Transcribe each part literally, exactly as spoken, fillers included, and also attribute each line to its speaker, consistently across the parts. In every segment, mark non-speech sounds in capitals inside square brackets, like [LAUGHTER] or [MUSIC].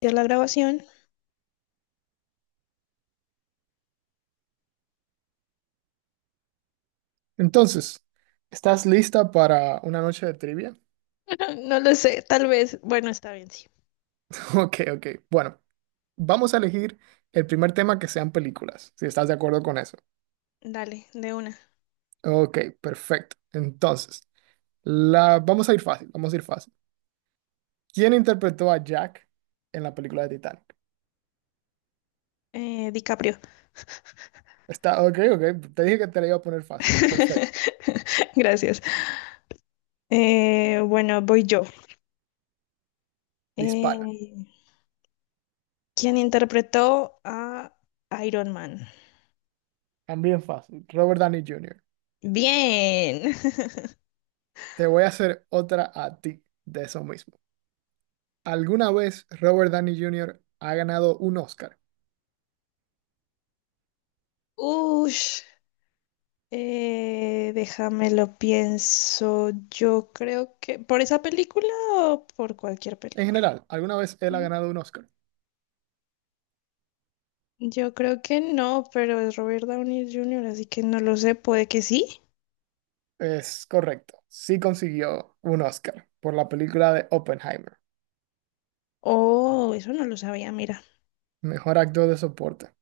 Speaker 1: ¿Ya la grabación?
Speaker 2: Entonces, ¿estás lista para una noche de trivia?
Speaker 1: [LAUGHS] No lo sé, tal vez. Bueno, está bien, sí.
Speaker 2: [LAUGHS] Ok, ok. Bueno, vamos a elegir el primer tema que sean películas, si estás de acuerdo con eso.
Speaker 1: Dale, de una.
Speaker 2: Ok, perfecto. Entonces, la... vamos a ir fácil, vamos a ir fácil. ¿Quién interpretó a Jack en la película de Titanic?
Speaker 1: Eh, DiCaprio.
Speaker 2: Está, ok, ok. Te dije que te la iba a poner fácil. Perfecto.
Speaker 1: [LAUGHS] Gracias. Eh, bueno, voy yo.
Speaker 2: Dispara.
Speaker 1: Eh, ¿quién interpretó a Iron Man?
Speaker 2: También fácil. Robert Downey junior
Speaker 1: Bien. [LAUGHS]
Speaker 2: Te voy a hacer otra a ti de eso mismo. ¿Alguna vez Robert Downey junior ha ganado un Oscar?
Speaker 1: Ush. Eh, déjame lo pienso. Yo creo que... ¿Por esa película o por cualquier
Speaker 2: En
Speaker 1: película?
Speaker 2: general, alguna vez él ha
Speaker 1: No,
Speaker 2: ganado un Oscar.
Speaker 1: yo creo que no, pero es Robert Downey junior, así que no lo sé. Puede que sí.
Speaker 2: Es correcto. Sí consiguió un Oscar por la película de Oppenheimer,
Speaker 1: Oh, eso no lo sabía, mira.
Speaker 2: mejor actor de soporte.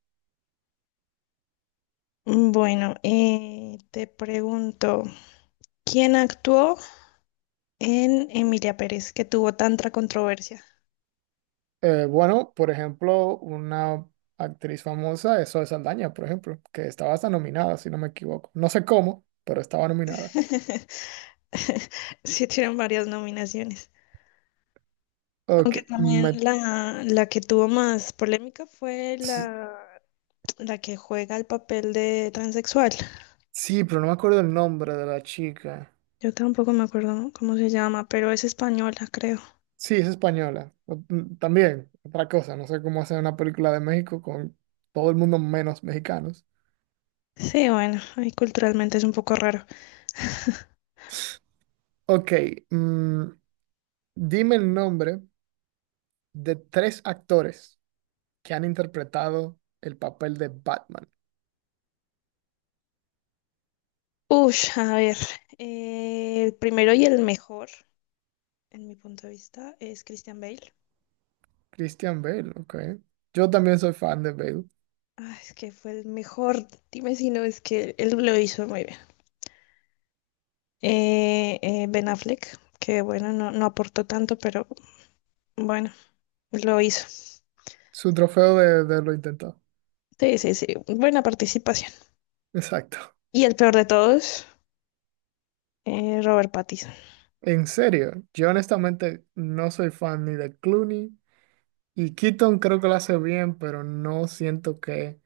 Speaker 1: Mm, bueno, eh, te pregunto, ¿quién actuó en Emilia Pérez, que tuvo tanta controversia?
Speaker 2: Eh, bueno, por ejemplo, una actriz famosa es Zoe Saldaña, por ejemplo, que estaba hasta nominada, si no me equivoco. No sé cómo, pero estaba nominada.
Speaker 1: [LAUGHS] Sí, tienen varias nominaciones. Aunque
Speaker 2: Ok, me-
Speaker 1: también la, la que tuvo más polémica fue
Speaker 2: s-
Speaker 1: la, la que juega el papel de transexual.
Speaker 2: sí, pero no me acuerdo el nombre de la chica.
Speaker 1: Yo tampoco me acuerdo cómo se llama, pero es española, creo.
Speaker 2: Sí, es española. O- mm, También, otra cosa, no sé cómo hacer una película de México con todo el mundo menos mexicanos.
Speaker 1: Sí, bueno, ahí culturalmente es un poco raro. [LAUGHS]
Speaker 2: Ok, mm, dime el nombre de tres actores que han interpretado el papel de Batman.
Speaker 1: Ush, a ver, eh, el primero y el mejor, en mi punto de vista, es Christian Bale.
Speaker 2: Christian Bale, ok. Yo también soy fan de Bale.
Speaker 1: Ah, es que fue el mejor, dime si no, es que él lo hizo muy bien. Eh, eh, Ben Affleck, que bueno, no, no aportó tanto, pero bueno, lo hizo.
Speaker 2: Su trofeo de, de lo intentado.
Speaker 1: Sí, sí, sí, buena participación.
Speaker 2: [LAUGHS] Exacto.
Speaker 1: Y el peor de todos, eh, Robert Pattinson.
Speaker 2: En serio, yo honestamente no soy fan ni de Clooney. Y Keaton creo que lo hace bien, pero no siento que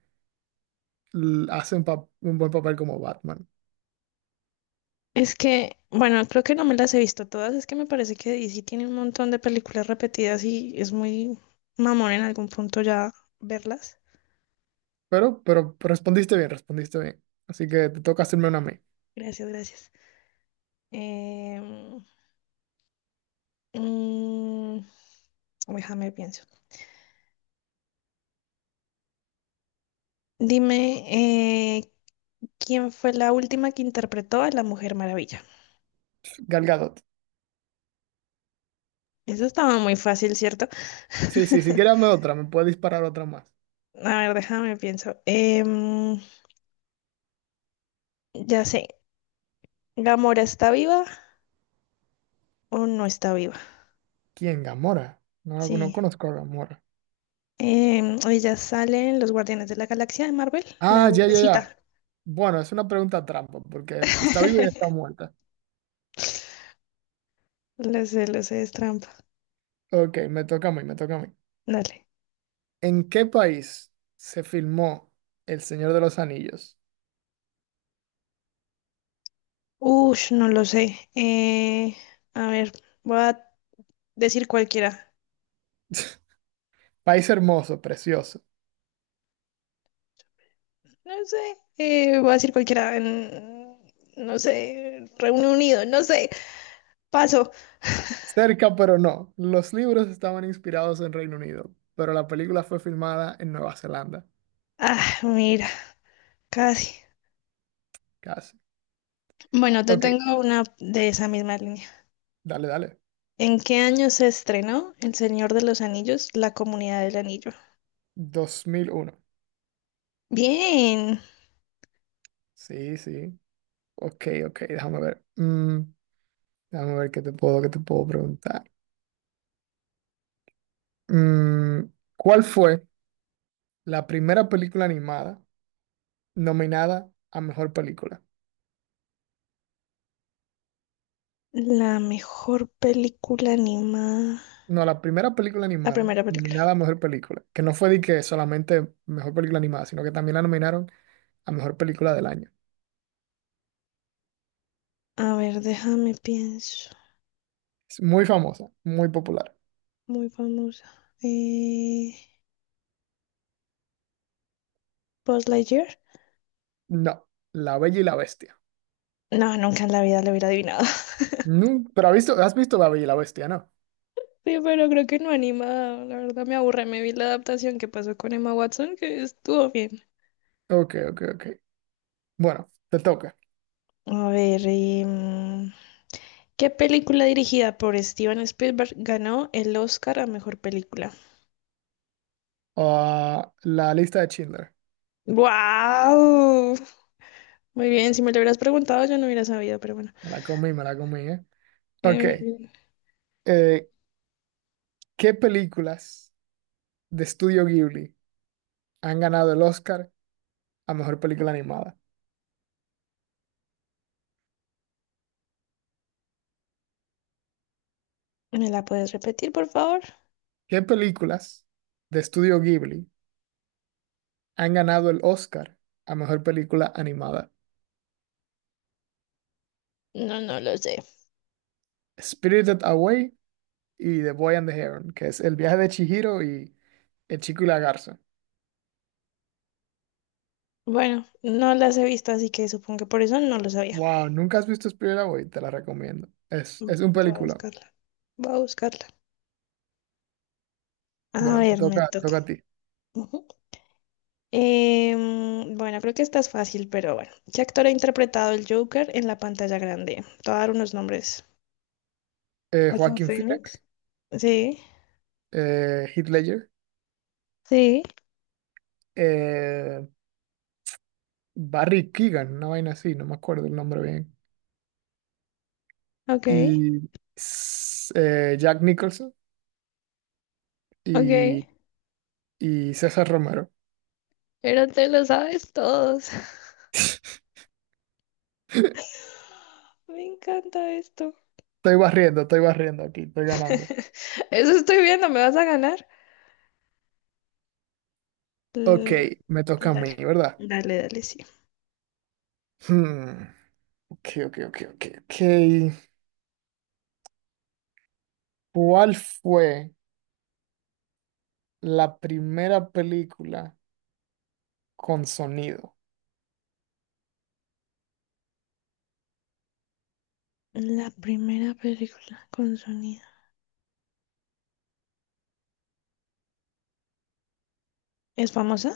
Speaker 2: l- hace un, pa- un buen papel como Batman.
Speaker 1: Es que, bueno, creo que no me las he visto todas, es que me parece que D C tiene un montón de películas repetidas y es muy mamón en algún punto ya verlas.
Speaker 2: Pero, pero respondiste bien, respondiste bien. Así que te toca hacerme una a mí.
Speaker 1: Gracias, gracias. Em, mm, déjame pienso. Dime, eh, ¿quién fue la última que interpretó a la Mujer Maravilla?
Speaker 2: Gal Gadot.
Speaker 1: Eso estaba muy fácil, ¿cierto?
Speaker 2: Sí, sí, sí, quírame
Speaker 1: [LAUGHS]
Speaker 2: otra, me puede disparar otra más.
Speaker 1: A ver, déjame pienso. Em, ya sé, ¿Gamora está viva o no está viva?
Speaker 2: ¿Quién? Gamora. No, la- no
Speaker 1: Sí.
Speaker 2: conozco a Gamora.
Speaker 1: Em, ella sale en Los Guardianes de la Galaxia de Marvel, la
Speaker 2: Ah, ya, ya, ya.
Speaker 1: verdecita.
Speaker 2: Bueno, es una pregunta trampa, porque está viva y
Speaker 1: [LAUGHS]
Speaker 2: está muerta.
Speaker 1: Lo sé, lo sé, es trampa.
Speaker 2: Ok, me toca a mí, me toca a mí.
Speaker 1: Dale.
Speaker 2: ¿En qué país se filmó El Señor de los Anillos?
Speaker 1: Ush, no lo sé. Eh, a ver, voy a decir cualquiera.
Speaker 2: [LAUGHS] País hermoso, precioso.
Speaker 1: No sé, eh, voy a decir cualquiera. En- no sé, Reino Unido, no sé. Paso.
Speaker 2: Cerca, pero no. Los libros estaban inspirados en Reino Unido, pero la película fue filmada en Nueva Zelanda,
Speaker 1: Ah, mira, casi.
Speaker 2: casi.
Speaker 1: Bueno, te
Speaker 2: Ok,
Speaker 1: tengo una de esa misma línea.
Speaker 2: dale, dale.
Speaker 1: ¿En qué año se estrenó El Señor de los Anillos, La Comunidad del Anillo?
Speaker 2: dos mil uno.
Speaker 1: Bien,
Speaker 2: Sí, sí. Ok, ok, déjame ver. Mm, déjame ver qué te puedo, qué te puedo preguntar. Mm, ¿cuál fue la primera película animada nominada a mejor película?
Speaker 1: la mejor película animada.
Speaker 2: No, la primera película
Speaker 1: La
Speaker 2: animada
Speaker 1: primera película.
Speaker 2: nominada a mejor película, que no fue de que solamente mejor película animada, sino que también la nominaron a mejor película del año.
Speaker 1: A ver, déjame pienso.
Speaker 2: Es muy famosa, muy popular.
Speaker 1: Muy famosa. Eh, Buzz Lightyear.
Speaker 2: No, La Bella y la Bestia.
Speaker 1: No, nunca en la vida lo hubiera adivinado. [LAUGHS]
Speaker 2: No, pero has visto, has visto La Bella y la Bestia, ¿no?
Speaker 1: Sí, pero creo que no anima. La verdad me aburre. Me vi la adaptación que pasó con Emma Watson, que estuvo bien.
Speaker 2: Ok, ok, ok. Bueno, te toca.
Speaker 1: A ver, y, mm, ¿qué película dirigida por Steven Spielberg ganó el Oscar a mejor película?
Speaker 2: Ah, la lista de Schindler.
Speaker 1: ¡Wow! Muy bien, si me lo hubieras preguntado yo no hubiera sabido, pero bueno.
Speaker 2: Me la comí, me la comí, ¿eh? Ok.
Speaker 1: Eh,
Speaker 2: eh, ¿qué películas de Estudio Ghibli han ganado el Oscar a Mejor Película Animada?
Speaker 1: ¿me la puedes repetir, por favor?
Speaker 2: ¿Qué películas de Estudio Ghibli han ganado el Oscar a Mejor Película Animada?
Speaker 1: No, no lo sé.
Speaker 2: Spirited Away y The Boy and the Heron, que es El viaje de Chihiro y El chico y la garza.
Speaker 1: Bueno, no las he visto, así que supongo que por eso no lo sabía.
Speaker 2: Wow, ¿nunca has visto Spirited Away? Te la recomiendo. Es, es un
Speaker 1: Voy a
Speaker 2: película.
Speaker 1: buscarla. Voy a buscarla. A
Speaker 2: Bueno, te
Speaker 1: ver, me
Speaker 2: toca, te
Speaker 1: toca.
Speaker 2: toca a ti.
Speaker 1: Ujú. Em, bueno, creo que esta es fácil, pero bueno. ¿Qué actor ha interpretado el Joker en la pantalla grande? Te voy a dar unos nombres.
Speaker 2: Eh,
Speaker 1: Joaquín
Speaker 2: Joaquin
Speaker 1: Phoenix.
Speaker 2: Phoenix,
Speaker 1: Sí,
Speaker 2: eh, Heath Ledger,
Speaker 1: sí,
Speaker 2: eh, Barry Keegan, una vaina así, no me acuerdo el nombre bien.
Speaker 1: ok,
Speaker 2: Y s- eh, Jack Nicholson y,
Speaker 1: ok.
Speaker 2: y César Romero.
Speaker 1: Pero te lo sabes todos.
Speaker 2: [LAUGHS]
Speaker 1: [LAUGHS] Me encanta esto.
Speaker 2: Estoy barriendo, estoy barriendo aquí, estoy ganando.
Speaker 1: [LAUGHS] Eso estoy viendo, ¿me vas a ganar?
Speaker 2: Ok,
Speaker 1: L-
Speaker 2: me toca a mí,
Speaker 1: Dale,
Speaker 2: ¿verdad?
Speaker 1: dale, dale, sí.
Speaker 2: Hmm, ok, ok, ok, ok, ok. ¿Cuál fue la primera película con sonido?
Speaker 1: La primera película con sonido. ¿Es famosa?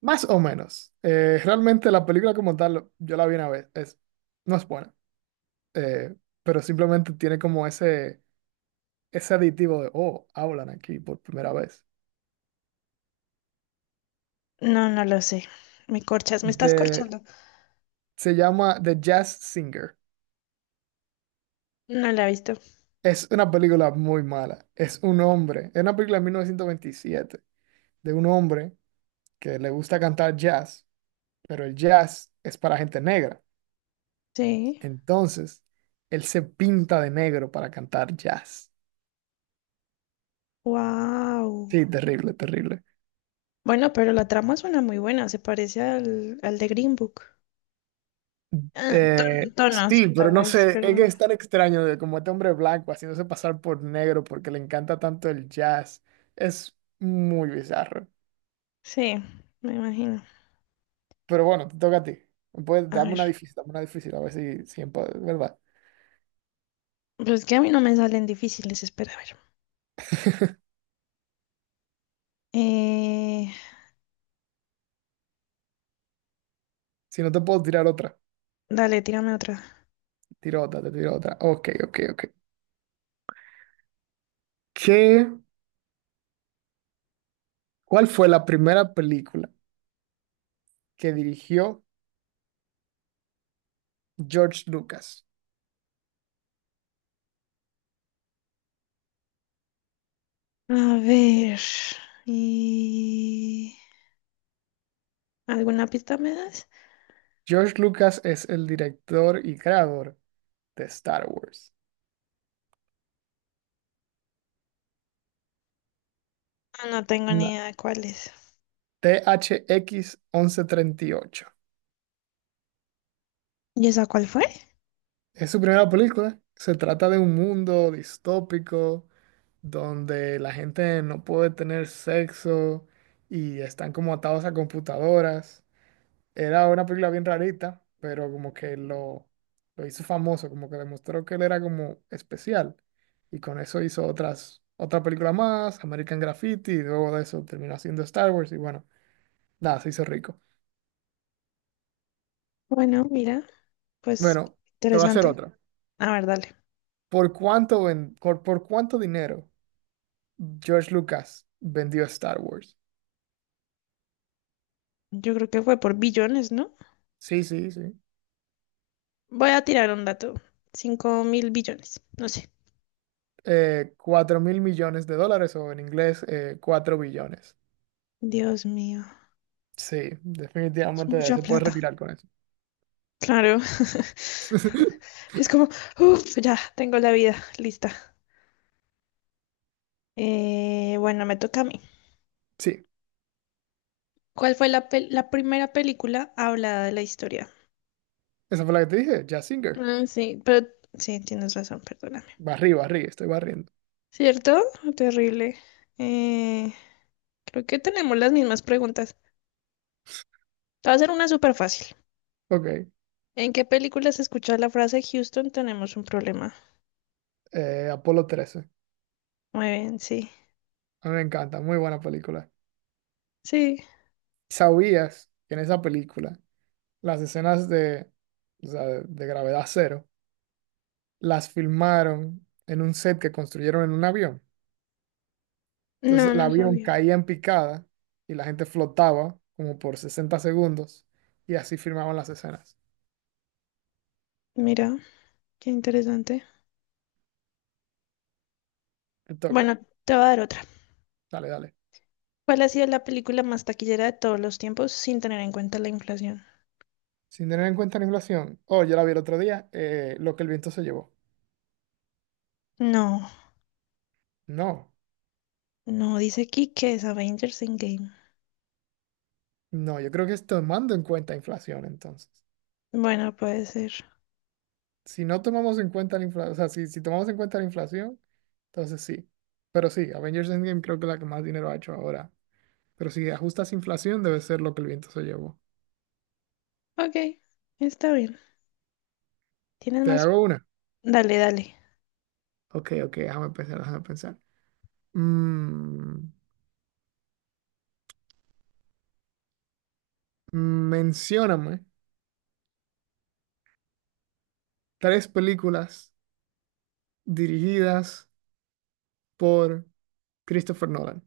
Speaker 2: Más o menos. Eh, realmente la película como tal, yo la vi una vez, es, no es buena, eh, pero simplemente tiene como ese... ese aditivo de, oh, hablan aquí por primera vez.
Speaker 1: No, no lo sé. Me corchas, me estás
Speaker 2: De,
Speaker 1: corchando.
Speaker 2: se llama The Jazz Singer.
Speaker 1: No la he visto.
Speaker 2: Es una película muy mala. Es un hombre, es una película de mil novecientos veintisiete de un hombre que le gusta cantar jazz, pero el jazz es para gente negra.
Speaker 1: Sí.
Speaker 2: Entonces, él se pinta de negro para cantar jazz.
Speaker 1: Wow.
Speaker 2: Sí, terrible, terrible.
Speaker 1: Bueno, pero la trama suena muy buena. Se parece al, al de Green Book. Ah, ton-
Speaker 2: Eh,
Speaker 1: tonos,
Speaker 2: sí, pero
Speaker 1: tal
Speaker 2: no
Speaker 1: vez,
Speaker 2: sé,
Speaker 1: pero
Speaker 2: es que es tan extraño de como este hombre blanco haciéndose pasar por negro porque le encanta tanto el jazz. Es muy bizarro.
Speaker 1: sí, me imagino.
Speaker 2: Pero bueno, te toca a ti. Puedes,
Speaker 1: A
Speaker 2: dame una
Speaker 1: ver.
Speaker 2: difícil, dame una difícil, a ver si, si empa- ¿verdad?
Speaker 1: Pues es que a mí no me salen difíciles. Espera, a ver. Eh,
Speaker 2: Si no te puedo tirar otra,
Speaker 1: dale, tírame otra.
Speaker 2: tiro otra, te tiro otra. Ok, ok, ok. ¿Qué, ¿cuál fue la primera película que dirigió George Lucas?
Speaker 1: A ver. eh, ¿Alguna pista me das?
Speaker 2: George Lucas es el director y creador de Star Wars.
Speaker 1: Ah, no tengo ni idea de cuál es.
Speaker 2: T H X once treinta y ocho.
Speaker 1: ¿Y esa cuál fue?
Speaker 2: Es su primera película. Se trata de un mundo distópico donde la gente no puede tener sexo y están como atados a computadoras. Era una película bien rarita, pero como que lo, lo hizo famoso, como que demostró que él era como especial. Y con eso hizo otras, otra película más, American Graffiti, y luego de eso terminó haciendo Star Wars y bueno, nada, se hizo rico.
Speaker 1: Bueno, mira, pues
Speaker 2: Bueno, te voy a hacer
Speaker 1: interesante.
Speaker 2: otra.
Speaker 1: A ver, dale.
Speaker 2: ¿Por cuánto, ven- por, por cuánto dinero George Lucas vendió Star Wars?
Speaker 1: Yo creo que fue por billones, ¿no?
Speaker 2: Sí, sí, sí.
Speaker 1: Voy a tirar un dato. Cinco mil billones, no sé.
Speaker 2: Eh, cuatro mil millones de dólares o en inglés eh, cuatro billones.
Speaker 1: Dios mío,
Speaker 2: Sí,
Speaker 1: es
Speaker 2: definitivamente
Speaker 1: mucha
Speaker 2: se puede
Speaker 1: plata.
Speaker 2: retirar con eso.
Speaker 1: Claro. [LAUGHS]
Speaker 2: [LAUGHS]
Speaker 1: Es como, uff, ya tengo la vida lista. Eh, bueno, me toca a mí.
Speaker 2: Sí,
Speaker 1: ¿Cuál fue la, pel- la primera película hablada de la historia?
Speaker 2: esa fue la que te dije, Jazz Singer.
Speaker 1: Ah, sí, pero sí, tienes razón, perdóname.
Speaker 2: Barrí, barrí, estoy barriendo.
Speaker 1: ¿Cierto? Terrible. Eh, creo que tenemos las mismas preguntas. Te va a ser una súper fácil.
Speaker 2: Ok,
Speaker 1: ¿En qué películas escuchas la frase Houston tenemos un problema?
Speaker 2: eh, Apolo trece.
Speaker 1: Muy bien, sí.
Speaker 2: A mí me encanta, muy buena película.
Speaker 1: Sí,
Speaker 2: ¿Sabías que en esa película las escenas de, o sea, de gravedad cero las filmaron en un set que construyeron en un avión? Entonces
Speaker 1: no,
Speaker 2: el
Speaker 1: no
Speaker 2: avión
Speaker 1: sabía.
Speaker 2: caía en picada y la gente flotaba como por sesenta segundos y así filmaban las escenas.
Speaker 1: Mira, qué interesante.
Speaker 2: Te
Speaker 1: Bueno,
Speaker 2: toca.
Speaker 1: te voy a dar otra.
Speaker 2: Dale, dale.
Speaker 1: ¿Cuál ha sido la película más taquillera de todos los tiempos sin tener en cuenta la inflación?
Speaker 2: Sin tener en cuenta la inflación. Oh, yo la vi el otro día, eh, lo que el viento se llevó.
Speaker 1: No,
Speaker 2: No,
Speaker 1: no, dice aquí que es Avengers Endgame.
Speaker 2: no, yo creo que es tomando en cuenta inflación entonces.
Speaker 1: Bueno, puede ser.
Speaker 2: Si no tomamos en cuenta la inflación, o sea, si, si tomamos en cuenta la inflación, entonces sí. Pero sí, Avengers Endgame creo que es la que más dinero ha hecho ahora. Pero si ajustas inflación, debe ser lo que el viento se llevó.
Speaker 1: Ok, está bien. ¿Tienes
Speaker 2: Te
Speaker 1: más?
Speaker 2: hago una.
Speaker 1: Dale, dale.
Speaker 2: Ok, ok, déjame pensar, déjame pensar. Mm, mencióname tres películas dirigidas por Christopher Nolan.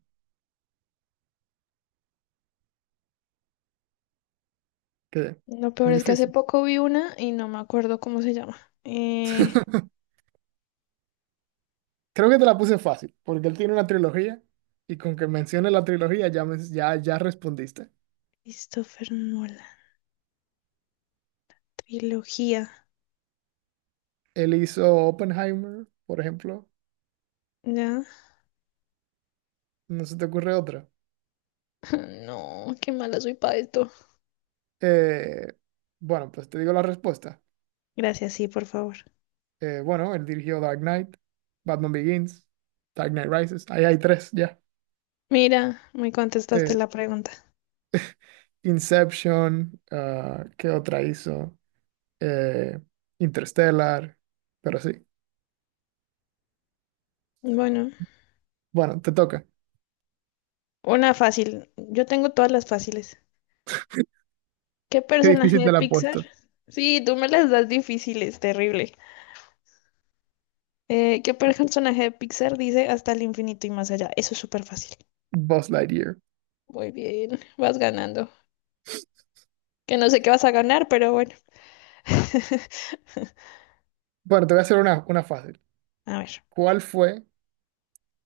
Speaker 2: ¿Qué?
Speaker 1: Lo peor
Speaker 2: Muy
Speaker 1: es que hace
Speaker 2: difícil.
Speaker 1: poco vi una y no me acuerdo cómo se llama. Eh,
Speaker 2: [LAUGHS] Creo que te la puse fácil, porque él tiene una trilogía y con que mencione la trilogía ya, men- ya, ya respondiste.
Speaker 1: Christopher Nolan, trilogía.
Speaker 2: Él hizo Oppenheimer, por ejemplo.
Speaker 1: ¿Ya?
Speaker 2: ¿No se te ocurre otra?
Speaker 1: [LAUGHS] No, qué mala soy para esto.
Speaker 2: Eh, bueno, pues te digo la respuesta.
Speaker 1: Gracias, sí, por favor.
Speaker 2: Eh, bueno, él dirigió Dark Knight, Batman Begins, Dark Knight Rises. Ahí hay tres ya.
Speaker 1: Mira, me contestaste
Speaker 2: Eh,
Speaker 1: la pregunta.
Speaker 2: Inception, ah, ¿qué otra hizo? Eh, Interstellar, pero sí.
Speaker 1: Bueno,
Speaker 2: Bueno, te toca.
Speaker 1: una fácil. Yo tengo todas las fáciles. ¿Qué
Speaker 2: Qué
Speaker 1: personaje
Speaker 2: difícil
Speaker 1: de
Speaker 2: te la he
Speaker 1: Pixar?
Speaker 2: puesto.
Speaker 1: Sí, tú me las das difíciles, terrible. Eh, ¿qué personaje de Pixar dice hasta el infinito y más allá? Eso es súper fácil.
Speaker 2: Buzz Lightyear.
Speaker 1: Muy bien, vas ganando. Que no sé qué vas a ganar, pero bueno. [LAUGHS]
Speaker 2: Bueno, te voy a hacer una, una fácil.
Speaker 1: A ver,
Speaker 2: ¿Cuál fue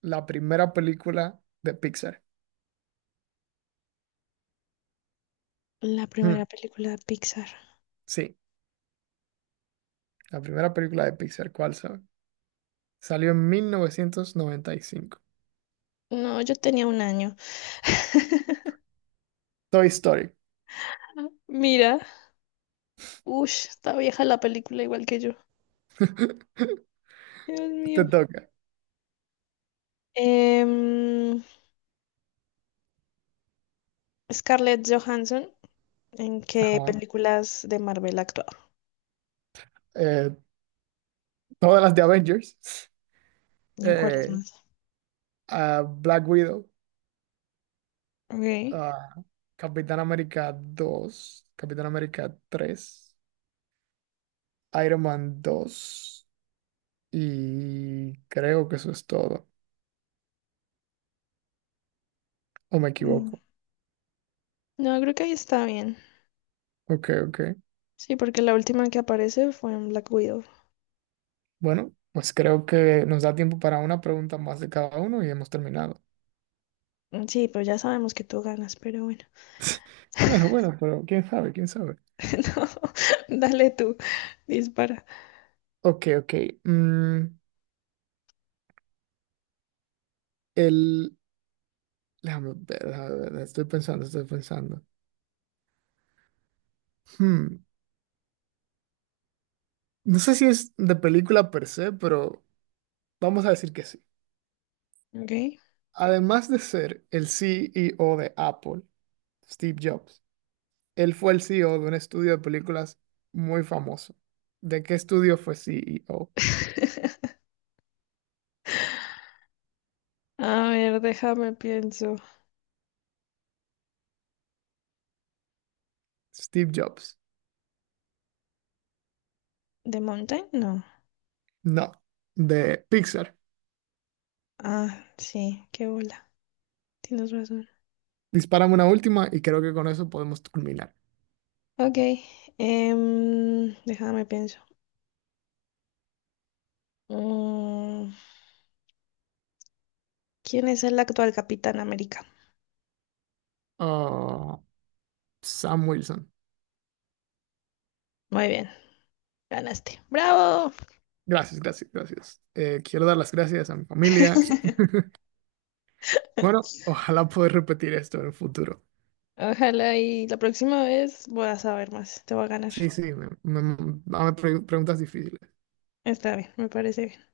Speaker 2: la primera película de Pixar?
Speaker 1: la
Speaker 2: Hmm,
Speaker 1: primera película de Pixar.
Speaker 2: sí, la primera película de Pixar, ¿cuál sabe? Salió en mil novecientos noventa y cinco.
Speaker 1: No, yo tenía un año. [LAUGHS]
Speaker 2: Toy Story.
Speaker 1: Mira, Ush, está vieja la película igual que yo.
Speaker 2: [LAUGHS]
Speaker 1: Dios
Speaker 2: Te
Speaker 1: mío.
Speaker 2: toca.
Speaker 1: Em, Scarlett Johansson, ¿en qué
Speaker 2: Ajá.
Speaker 1: películas de Marvel ha actuado?
Speaker 2: Eh, todas las de Avengers,
Speaker 1: ¿Y en cuáles
Speaker 2: eh,
Speaker 1: más?
Speaker 2: a Black Widow,
Speaker 1: Ok.
Speaker 2: a Capitán América dos Capitán América tres Iron Man dos y creo que eso es todo, o me
Speaker 1: Mm.
Speaker 2: equivoco.
Speaker 1: No, creo que ahí está bien.
Speaker 2: Ok, ok.
Speaker 1: Sí, porque la última que aparece fue en Black Widow.
Speaker 2: Bueno, pues creo que nos da tiempo para una pregunta más de cada uno y hemos terminado.
Speaker 1: Mm, sí, pero ya sabemos que tú ganas, pero bueno.
Speaker 2: [LAUGHS] Bueno, bueno, pero quién sabe, quién sabe.
Speaker 1: [LAUGHS] No, dale tú, dispara.
Speaker 2: Ok, ok. mm, el... Déjame ver, déjame ver, estoy pensando, estoy pensando. Hmm. No sé si es de película per se, pero vamos a decir que sí.
Speaker 1: Ok.
Speaker 2: Además de ser el C E O de Apple, Steve Jobs, él fue el C E O de un estudio de películas muy famoso. ¿De qué estudio fue C E O?
Speaker 1: [LAUGHS] A ver, déjame pienso.
Speaker 2: Steve Jobs.
Speaker 1: ¿The Mountain? No.
Speaker 2: No, de Pixar.
Speaker 1: Ah, sí, qué bola. Tienes razón.
Speaker 2: Dispárame una última y creo que con eso podemos culminar.
Speaker 1: Ok, em, déjame pienso. Mm, ¿quién es el actual Capitán América?
Speaker 2: Ah, Sam Wilson.
Speaker 1: Muy bien, ganaste. ¡Bravo!
Speaker 2: Gracias, gracias, gracias. Eh, quiero dar las gracias a mi familia.
Speaker 1: [LAUGHS]
Speaker 2: Bueno, ojalá poder repetir esto en el futuro.
Speaker 1: Ojalá y la próxima vez voy a saber más. Te voy a ganar.
Speaker 2: Sí, sí, me, me- dame preguntas difíciles.
Speaker 1: Está bien, me parece bien.